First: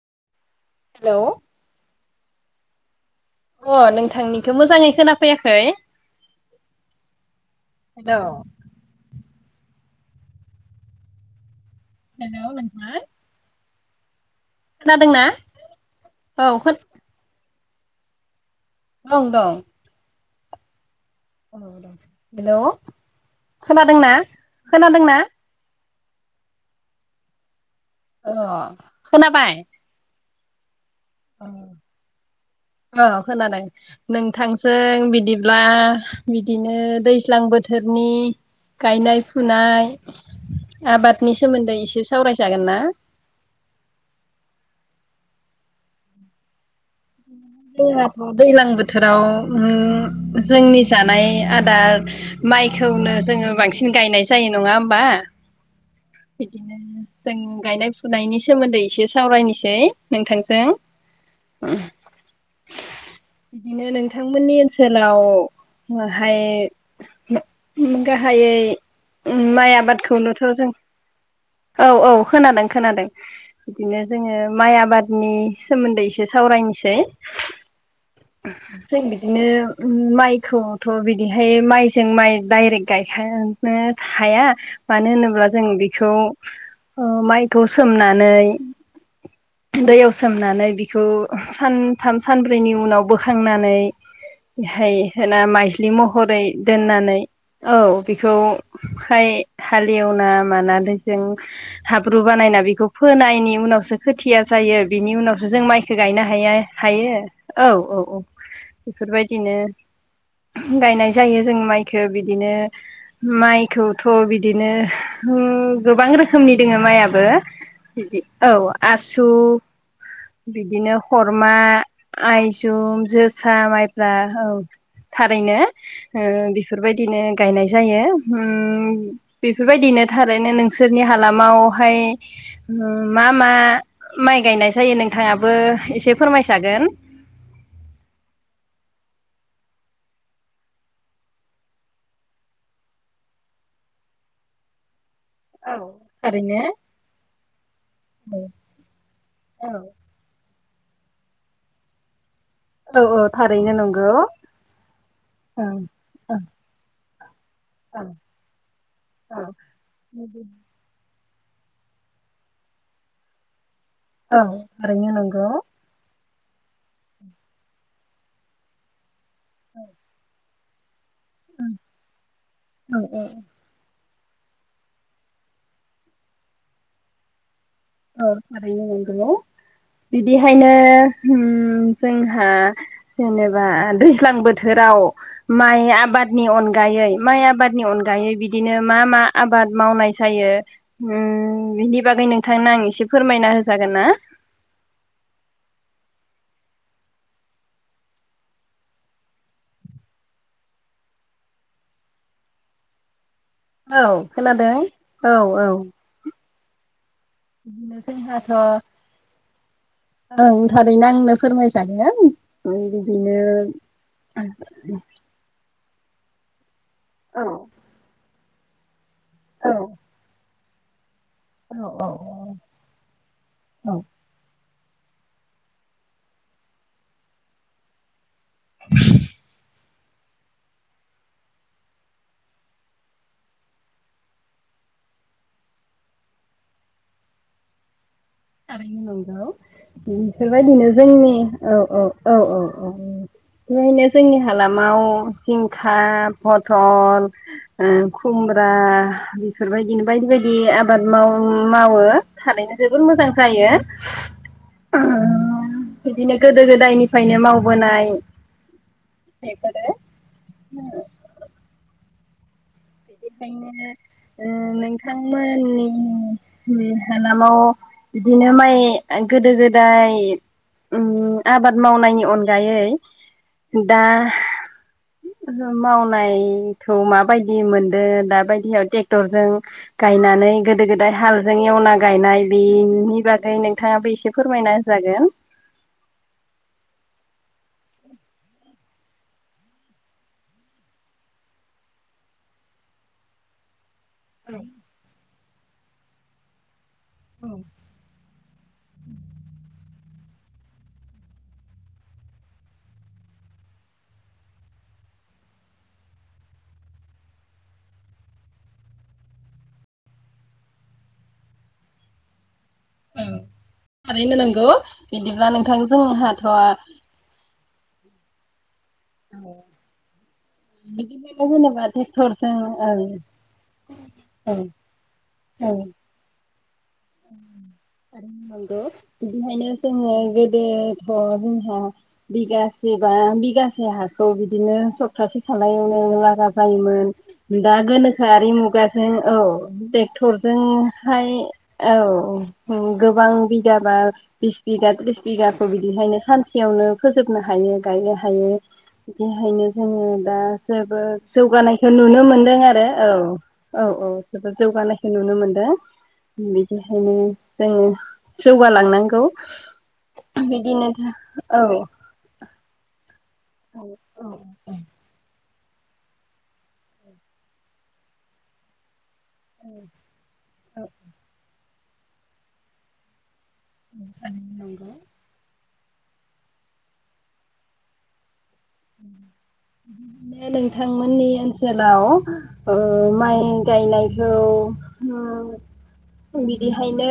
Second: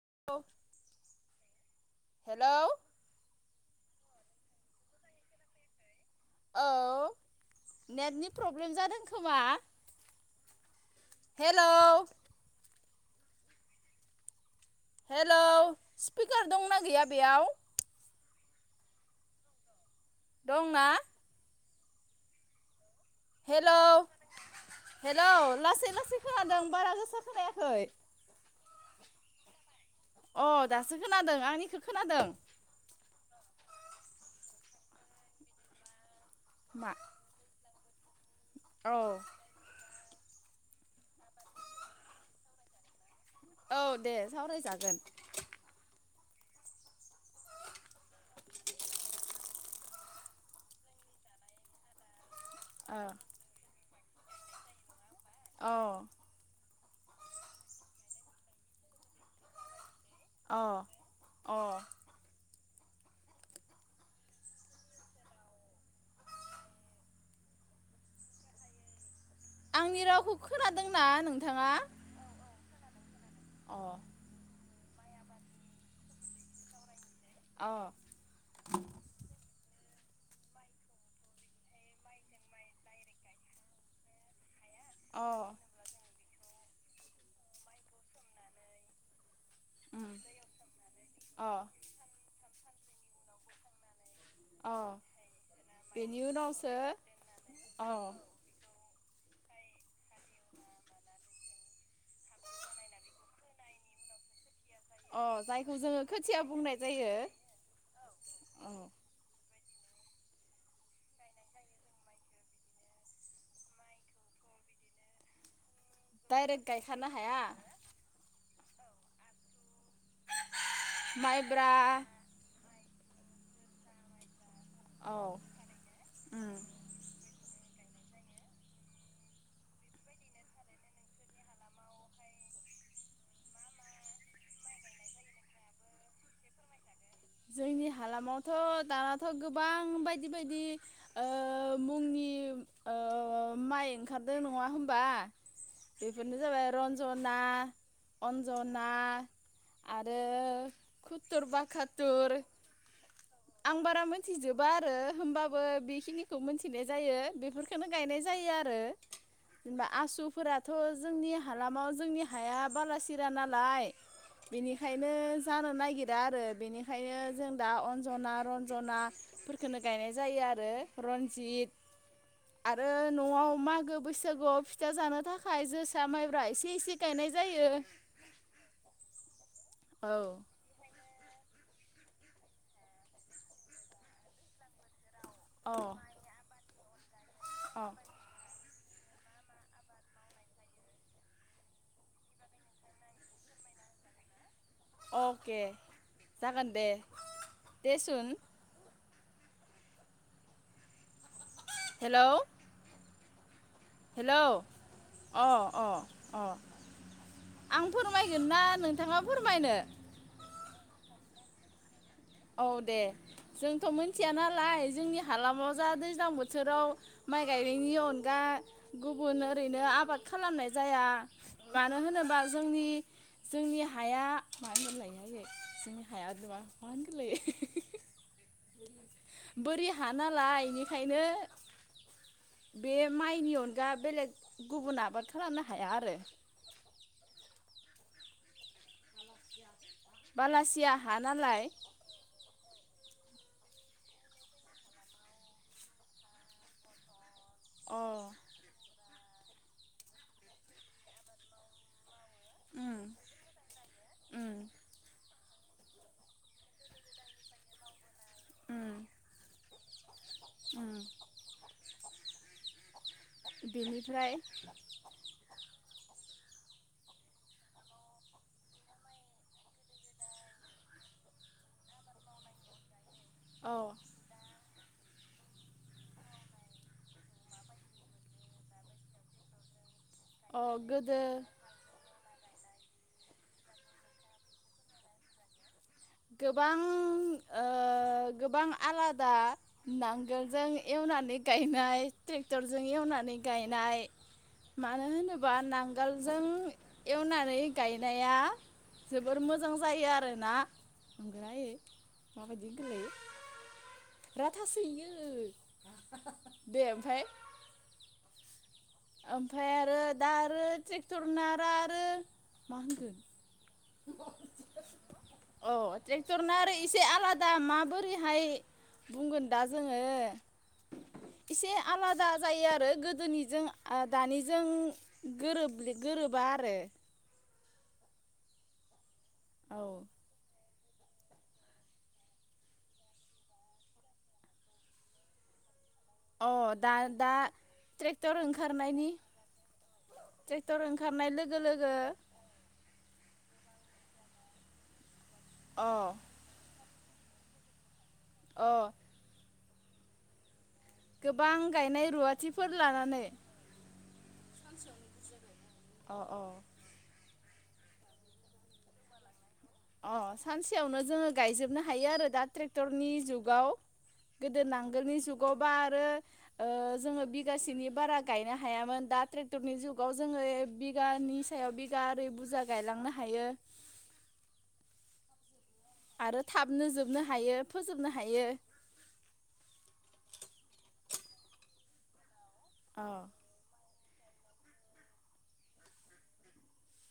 [inaudible] Hello hello अ' नोंथांनिखौ मोजाङै खोना फैयाखै। औ नेटनि प्रब्लेम जादों खोमा। हेलौ हेलौ नोंथां खोनादोंना हेलौ स्पिकार औ दंना गैया बेयाव? ओं दं दं ना? हेल' हेल' हेल' लासै लासै एसे खोनादों बारा गोसा खोनायाखै। अ खोनाबाय? अ। दासो खोनादों आंनिखौ खोनादों? खोनानाय नोंथांजों बिदिब्ला बिदिनो मा दैज्लां बो थोरनि औ गायनाय फुनाय आबादनि सोमोन्दै एसे सावरायजागोन ना? औ दे सावरायजागोन। जोंहाथ' दैलां बोथोराव जोंनि जानाय आदार माइखौनो ओ जोङो बांसि सिन गायनाय जायो नङा होमबा। अ। जों गायनाय फुनायनि सोमोन्दै एसे सावरायनिसै। अ नोंथांजों। अ बिदिनो नोंथांमोननि ओनसोलाव [unintelligible] गाहायै। माइ आंनि रावखौ आबादखौनोथ' जों खोनादोंना नों औ औ खोनादों खोनादों अ बिदिनो जोङो माइ आबाद। नि सोमोन्दै एसे सावरायनिसै। अ जों बिदिनो। ओ माइखौथ' बिदिहाय माइजों माइ डाइरेक्ट गायखानो हाया मानो अ होनोब्ला जों बेखौ। ओ माइखौ सोमनानै। उम दैयाव सोमनानै बिखौ अ सानथाम सान बेनि उनाव बोखांनानै। अ बेहाय होना माइज्लि बेनि महरै उनावसो दोननानै औ अ बेखौ। हाय हालेवना मानादो। जों हाब्रु बानायना बेखौ फोनायनि उनावसो खोथिया। जायो बिनि अ उनावसो जों जायखौ माइखौ जोङो गायनो खोथिया हाया बुंनाय जायो हायो औ औ औ औ बेफोरबायदिनो गायनाय जायो जों माइखो बिदिनो माइखौथ बिदिनो ओम गोबां रोखोमनि डाइरेक्ट दोङो गायखानो माइयाबो हाया बिदि औ आसु बिदिनो खरमा, माइब्रा आइजुं जोसा माइफ्रा औ औ थारैनो ओ उम बेफोरबायदिनो गायनाय जायो ओम बेफोरबायदिनो थारैनो नों सोरनि हालामावहाय ओ मा मा माइ गायनाय जायो नोंथाङाबो एसे फोरमायजागोन जोंनि हालामावथ दानाथ गोबां बायदि बायदि ओ मुंनि ओ माइ ओंखारदों नङा होनबा? औ बेफोरनो थारैनो जाबाय रन्जना औ अन्जना आरो [inaudible] दुर औ औ [inaudible] थारैनो आं बारा नंगौ मोनथिजोबा आरो होमबाबो ओं बेखिनिखौ ओं मोनथिनाय जायो बेफोरखौननो ओं गायनाय जायो आरो ओं जेनेबा आसुफोराथ जोंनि हालामाव जोंनि हाया बाला सिरा नालाय औ थारैनो बेनिखायनो नंगौ जानो औ नागिरा आरो बेनो ओंखानो जों दा अन्जना रन्जना फोरखोनो गायनाय जायो आरो [inaudible] रनजित आरो औ नआव मा गो- बैसागुआव फिथा जानो थाखाय जोसा माइब्रा एसे एसे गायनाय जायो औ थारैनो नंगौ औ बिदिहायनो ओम जोंहा जेनेबा दैज्लां बोथोराव अ माइ आबादनि अनगा अनगायै माइ आबादनि अ अनगायै बिदि बिदिनो मा मा आबाद मावनाय जायो बिनि बागै नोंथां थांनो आं एसे फोरमायना होजागोन ना अके जागोन दे देसुन हेल औ हेलौ खोनादों औ अ औ अ अ आं बिदिनो फोरमायगोन जोंहाथ' ना नोंथाङा फोरमायनो ओं थारैनो आंनो फोरमायजायो औ दे जोंथ मिथिया नालाय जोंनि हालामाव दा दैज्लां बोथोराव औ माइ गायनायनि अनगा गुबुन औ ओरैनो आबाद खालामनायज जाया। औ मानो औ होनोबा औ जोंनि जोंनि औ हाया। [unintelligible] [unintelligible] बोरैहा हा नालाय इेनिखायनो बे माइनि अनगा बेलेग गुबुन आबाद खालामनो हाया आरो। थाबैनो नोंगौ। बिफोरबायदिनो बालासिया हा जोंनि नालाय ओ ओ ओ ओ ओ। नुनोमोननाय जोंनि हालामााव हिंखाा फथल। अ उम खुमब्रा। बेफोरबायदिनो बायदि बायदि आबाद मावन मावो थारैनो उम जोबोद मोज जायो। उम बिदिनो गोदो गोदायनिफायनो मावबोनाय। उम। बेफोरो उम। बेखायनो बेनिफ्राय ओ नोंथांमोननि नि हालामाव बिदिनो माइ गोदो गोदाय उम आबाद मावनायनि अनगायै औ दा मावनायखौ माबायदि मोनद दो‌ दाबायदियाव टेक्टरजों गायनानै गोदो गोदाय हालजों एवना गायनाय बेनि बागै नोंथाङाबो एसे फोरमायना जागोन। गोबां ओ गोबां आलादा नांगोलजों एवनानै गायनाय ट्रेक्टरजों एवनानै गायनाय। मानो होनोबा नांग गोलजों एवनानै गायनाया जोबोर मोजां जायो आरोना [unintelligible] [unintelligible] ओमफाय आरो दा आरो‌ ट्रेकथरना रारो। [unintelligible] थारैनो नंगौ बिदिब्ला नोंथां जोंहाथ' ओरैहाय बुंगोन दा जोङो बिदिनो एसे होनोबा आलादा ट्रेक्टरजों जायो आरो ओं गोदोनिजों ओं दानिजों गोरोबलि गोरोबा आरो नांगौ बिनिखायनो औ जोङो गोदो जोंहा बिगासे बा बिगासे हाखौ बिदिनो सप्तासे खालायावनो लागा अ दा जायोमोन दा ट्रेक्टर गोनोखोआरि ओंखारनायनि मुगाजों औ ट्रेक्टर ओंखारनाय ट्रेक्टरजोंहाय लोगो लोगो औ औ गोबां बि बिगाबा बिस बिगा त्रिस बिगा बिघाखौ अ बिदिहायनो खानसेयावनो फोजोबनो हायो। गायनो हायो। अ बिदिहायनो जोङो दा जोबोद गोबां जौगानायखो गायनाय नुनो मोनदों रुवाथिफोर आरो औ लानानै औ औ जोबोद जौगानायखो नुनो मोनदों। अ अ बेखायनो जोङो जौगालांनांगौ। अह बिदिनो सानसेयावनो जोङो औ गायजोबनो हायो आरो दा ट्रेक्टरनि जुग जुगाव औ गोदो नांगोलनि जुग गबा आरो ओ जोङो बिगासेनि बारा गायनो हायामोन दा ट्रेक्टरनि जुगाव जोङो एक बिगानि सायाव बि गारै बुजा गायलांनो हायो। नंगौ। आरो थाबनो जोबनो हायो, फोजोबनो हायो। जे नोंथांमोननि ओनसोलाव ओ अ माइ गायनाय औ उम बिदिहायनो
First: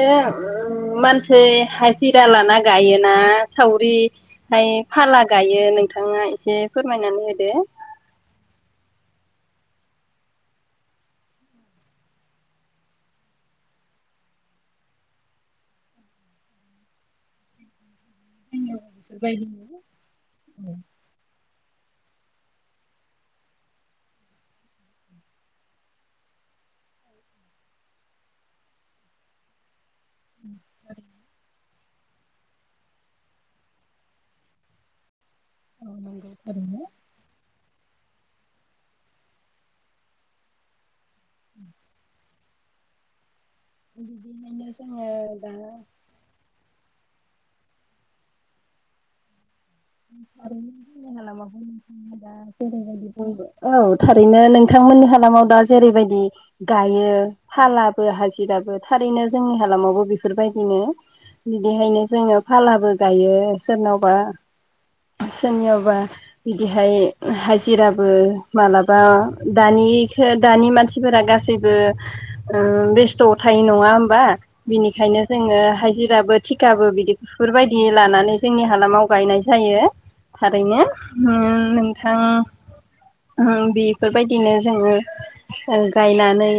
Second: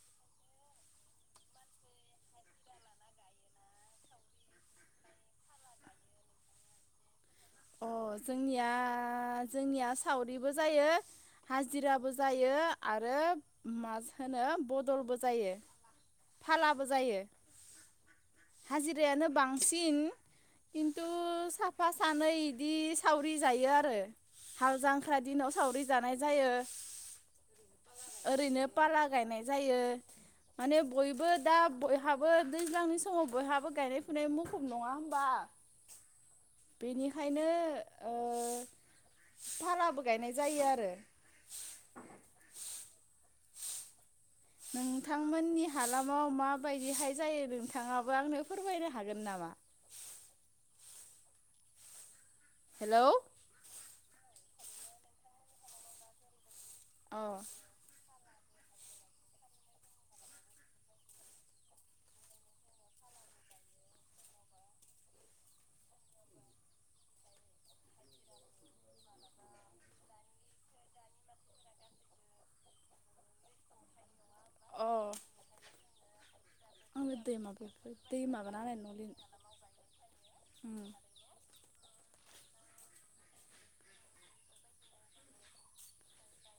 मानसै हाजिरा लाना गायोना सावरि फ्राय फाला गायो नोंथाङा बेेसे फोरमायनानै होदो अह जोंनिया आ जोंनिया सावरिबो जायो, हाजिराबो जायो आरो मा होनो बदलबो जायो, फालाबो जायो। हाजिरायानो बेबायदिनो बांसिन। खिन्थु साफ साफा सानै बिदि सावरि जायो आरो हाल जांख्रा दिनाव सावरि जानाय जायो, ओरैनो पाला गायनाय जायो, माने बयबो दा बयहाबो दैज्लांनि समाव बयहाबो गायनाय फुनाय मुखुब, नङा होमबा? औ नंगौ थारैनो। [unintelligible] ओ फालाबो गायनाय जायो आरो। [inaudible] [inaudible] जोङो दा नोंथांमोननि हालामाव मा माबायदिहाय जायो नोंथाङाबो आंनो फोरमायनो हागोन नामा? [unintelligible] हेलौ [unintelligible] औ। थारैनो नोंथांमोननि हालामाव दा जेरैबायदि गायो अ फालाबो हा गिराबो थारैनो जोंनि हालामावबो बेफोरबायदिनो बिदिहायनो जोङो फालाबो गायो, सोरनावबा सोरनियावबा बिदिहाय हाजिराबो मालाबा दानि दानि मानसिफोरा गासैबो बेस्थ' थायो नङा होमबा? अ बिनिखायनो जोङो हाजिराबो थिखाबो बिदि आंनो दै माबा बेफोरबायदि दै लानानै माबाना जोंनि होनाय न' हालामाव लिरनो गायनाय जायो थारैनो ओम नोंथां ओम बेफोरबायदिनो जोङो ओ गायनानै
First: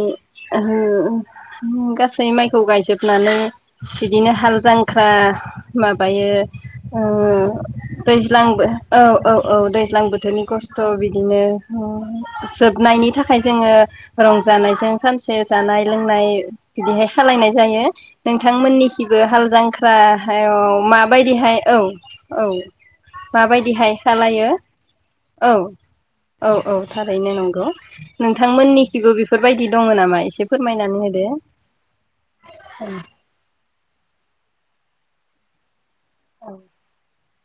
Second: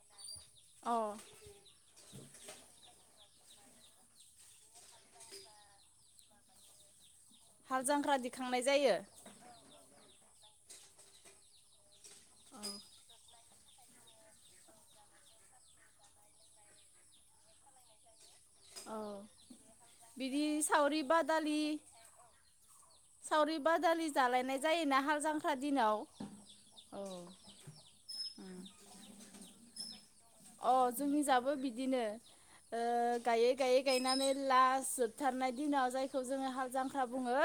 ओहो अ गासै माइखौ गायजोबनानै बिदिनो हाल जां ख्रा माब ओमफ्रायो ओं हाल जांख्रा दिखांनाय दैज्लांबो जायो औ औ औ दैज्लां बोथोरनि खस थ' बिदिनो ओं जोबनायनि थाखाय जोङो रंजानायजों सानसे जानाय लोंनाय बिदिहाय खालायनाय जायो। औ नोंथांमोननिखिबो हाल जांख्रा बिदि हायाव सावरि माबायदिहाय बादालि औ औ। सावरि माबायदिहाय बादालि खालायो जालायनाय जायोना हाल औ जांख्रा दिनाव औ औ थारैनो नंगौ नोंथांमोननिखिबो बेफोरबायदि दङ नामाय अ जोंनि जाबो बिदिनो ओ गायै गायै गायनानै लास जोब थारनाय दिनाव जाय खौ जोङो हाल जांख्रा बुङो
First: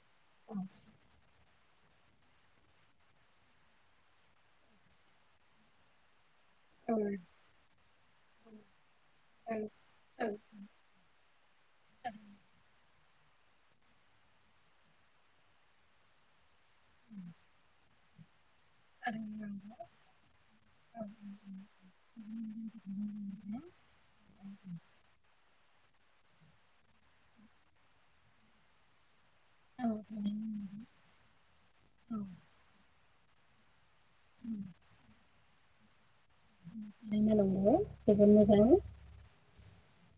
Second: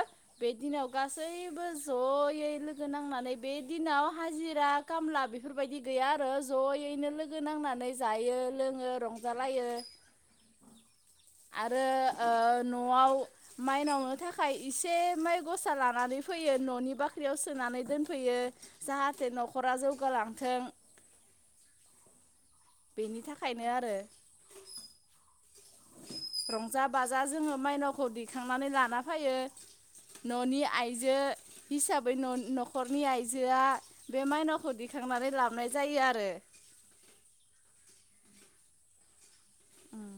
बे दिनाव गास सैबो ज'यै लोगो नांनानै बे दिनाव हाजिरा खामला बेफोरबायदि गैया आरो ज'यैनो लोगो नांनानै नै जायो लोङो रं जालायो। आरो ओ न न'आव माइनावनो थाखाय इसे माइ गसा लानानै फैयो न'नि बाख्रियाव सोनानै दोनफैयो। जाहाथे न'खरा जौगालांथों बेनि थाखायनो आरो। रंजा बाजा जोङो मायनावखौ दैखांनानै लाना फायो। न'नि आइजो हिसाबै न' न'खर नि आइजोआ बे माइनावखौ दिखांनानै लाब नाय जायो आरो। थारैनो नंगौ जोबोद मोजां। ओं।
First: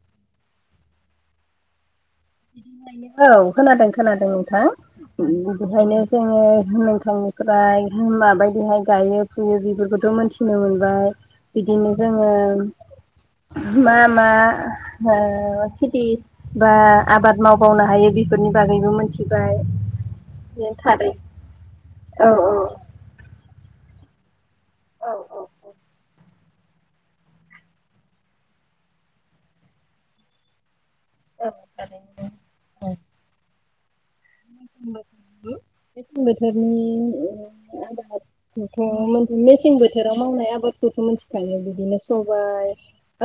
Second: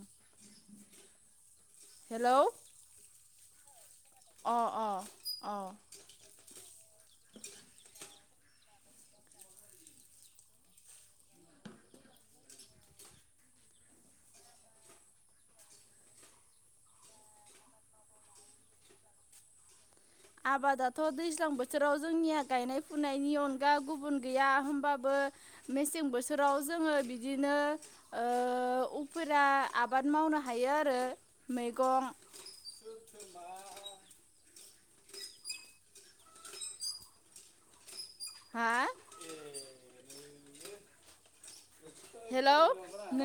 बिदिखायनो औ। खोनादों। खोनादों अ नोंथां अ अ बिदिहायनो जोंङो नोंथांनिफ्राय माबायदि बेहाय गायो फुयो बेफोरखौथ मोनथिनो मोनबाय बिदिनो जोंङो मा मा ओ खेथि बा आबाद मावबावनो हायो बेफोरनि बागैबो मोनथिबाय आबादाथ थारै दैज्लां बोथोराव औ जोंनिया गायनाय फुनायनि अनगा गुबुन गैया औ होमबाबो औ मेसें बो बोथोराव जोंङो बिदिनो ओ उफेरा आबाद मावनो हायो आरो औ थारैनो मैगं [unintelligible] बेसेंम बोथोरनि आ हा बे मेसें बोथोराव मावनाय आबादखौथ मिथिखायो बिदिनो हेलौ सबाइ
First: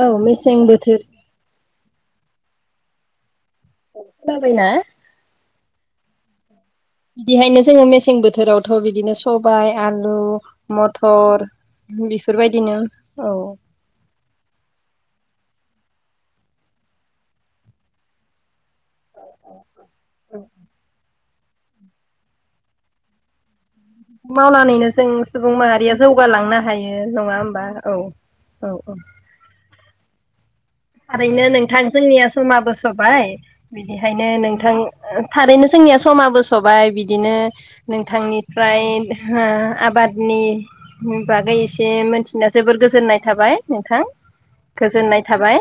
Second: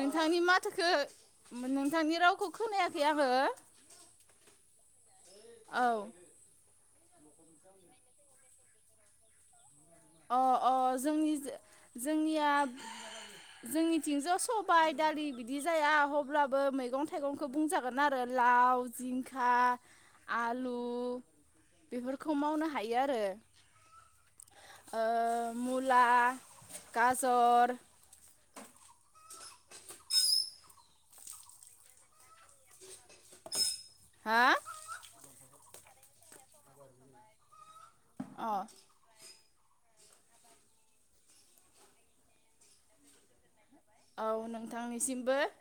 औ मेसें माथोखो बोथोर थैयाबो खोना बायना औ बिदिहायनो जोंङो मेसें बोथोरावथ' बिदिनो सबाय अ अ जोंनि जोंनिया बेफोरबायदिनो औ जोंनिथिंजा सबाय दालि बिदि जाया अब्लाबो मैगं थाइगंखौ बुंजागोन आरो लाव जिंखा आलु बेफोरखौ मावनो हायो आरो मावनानै ओ जों सुबुं माहारिया मुला जौगालांनो हायो नंङा होमबा गाजर औ औ औ थारैनो नोंथां जोंनिया जमाबो सबाय बिनिखायनो हा नोंथां थारैनो जोंनिया समाबो सबाय बिदिनो अ नोंथांनिफ्राय आ- आबादनि बागै एसे मोनथिना जोबोर गोजोननाय थाबाय नोंथां गोजोननाय थाबाय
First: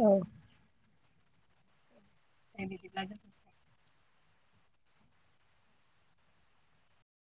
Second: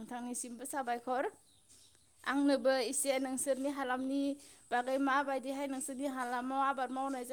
औ निसिमबो साबायखर आंनोबो एसे नोंसोरनि हालामनि बागै माबायदिहाय नोंसोरनि हालामाव आबाद मावनाय जायो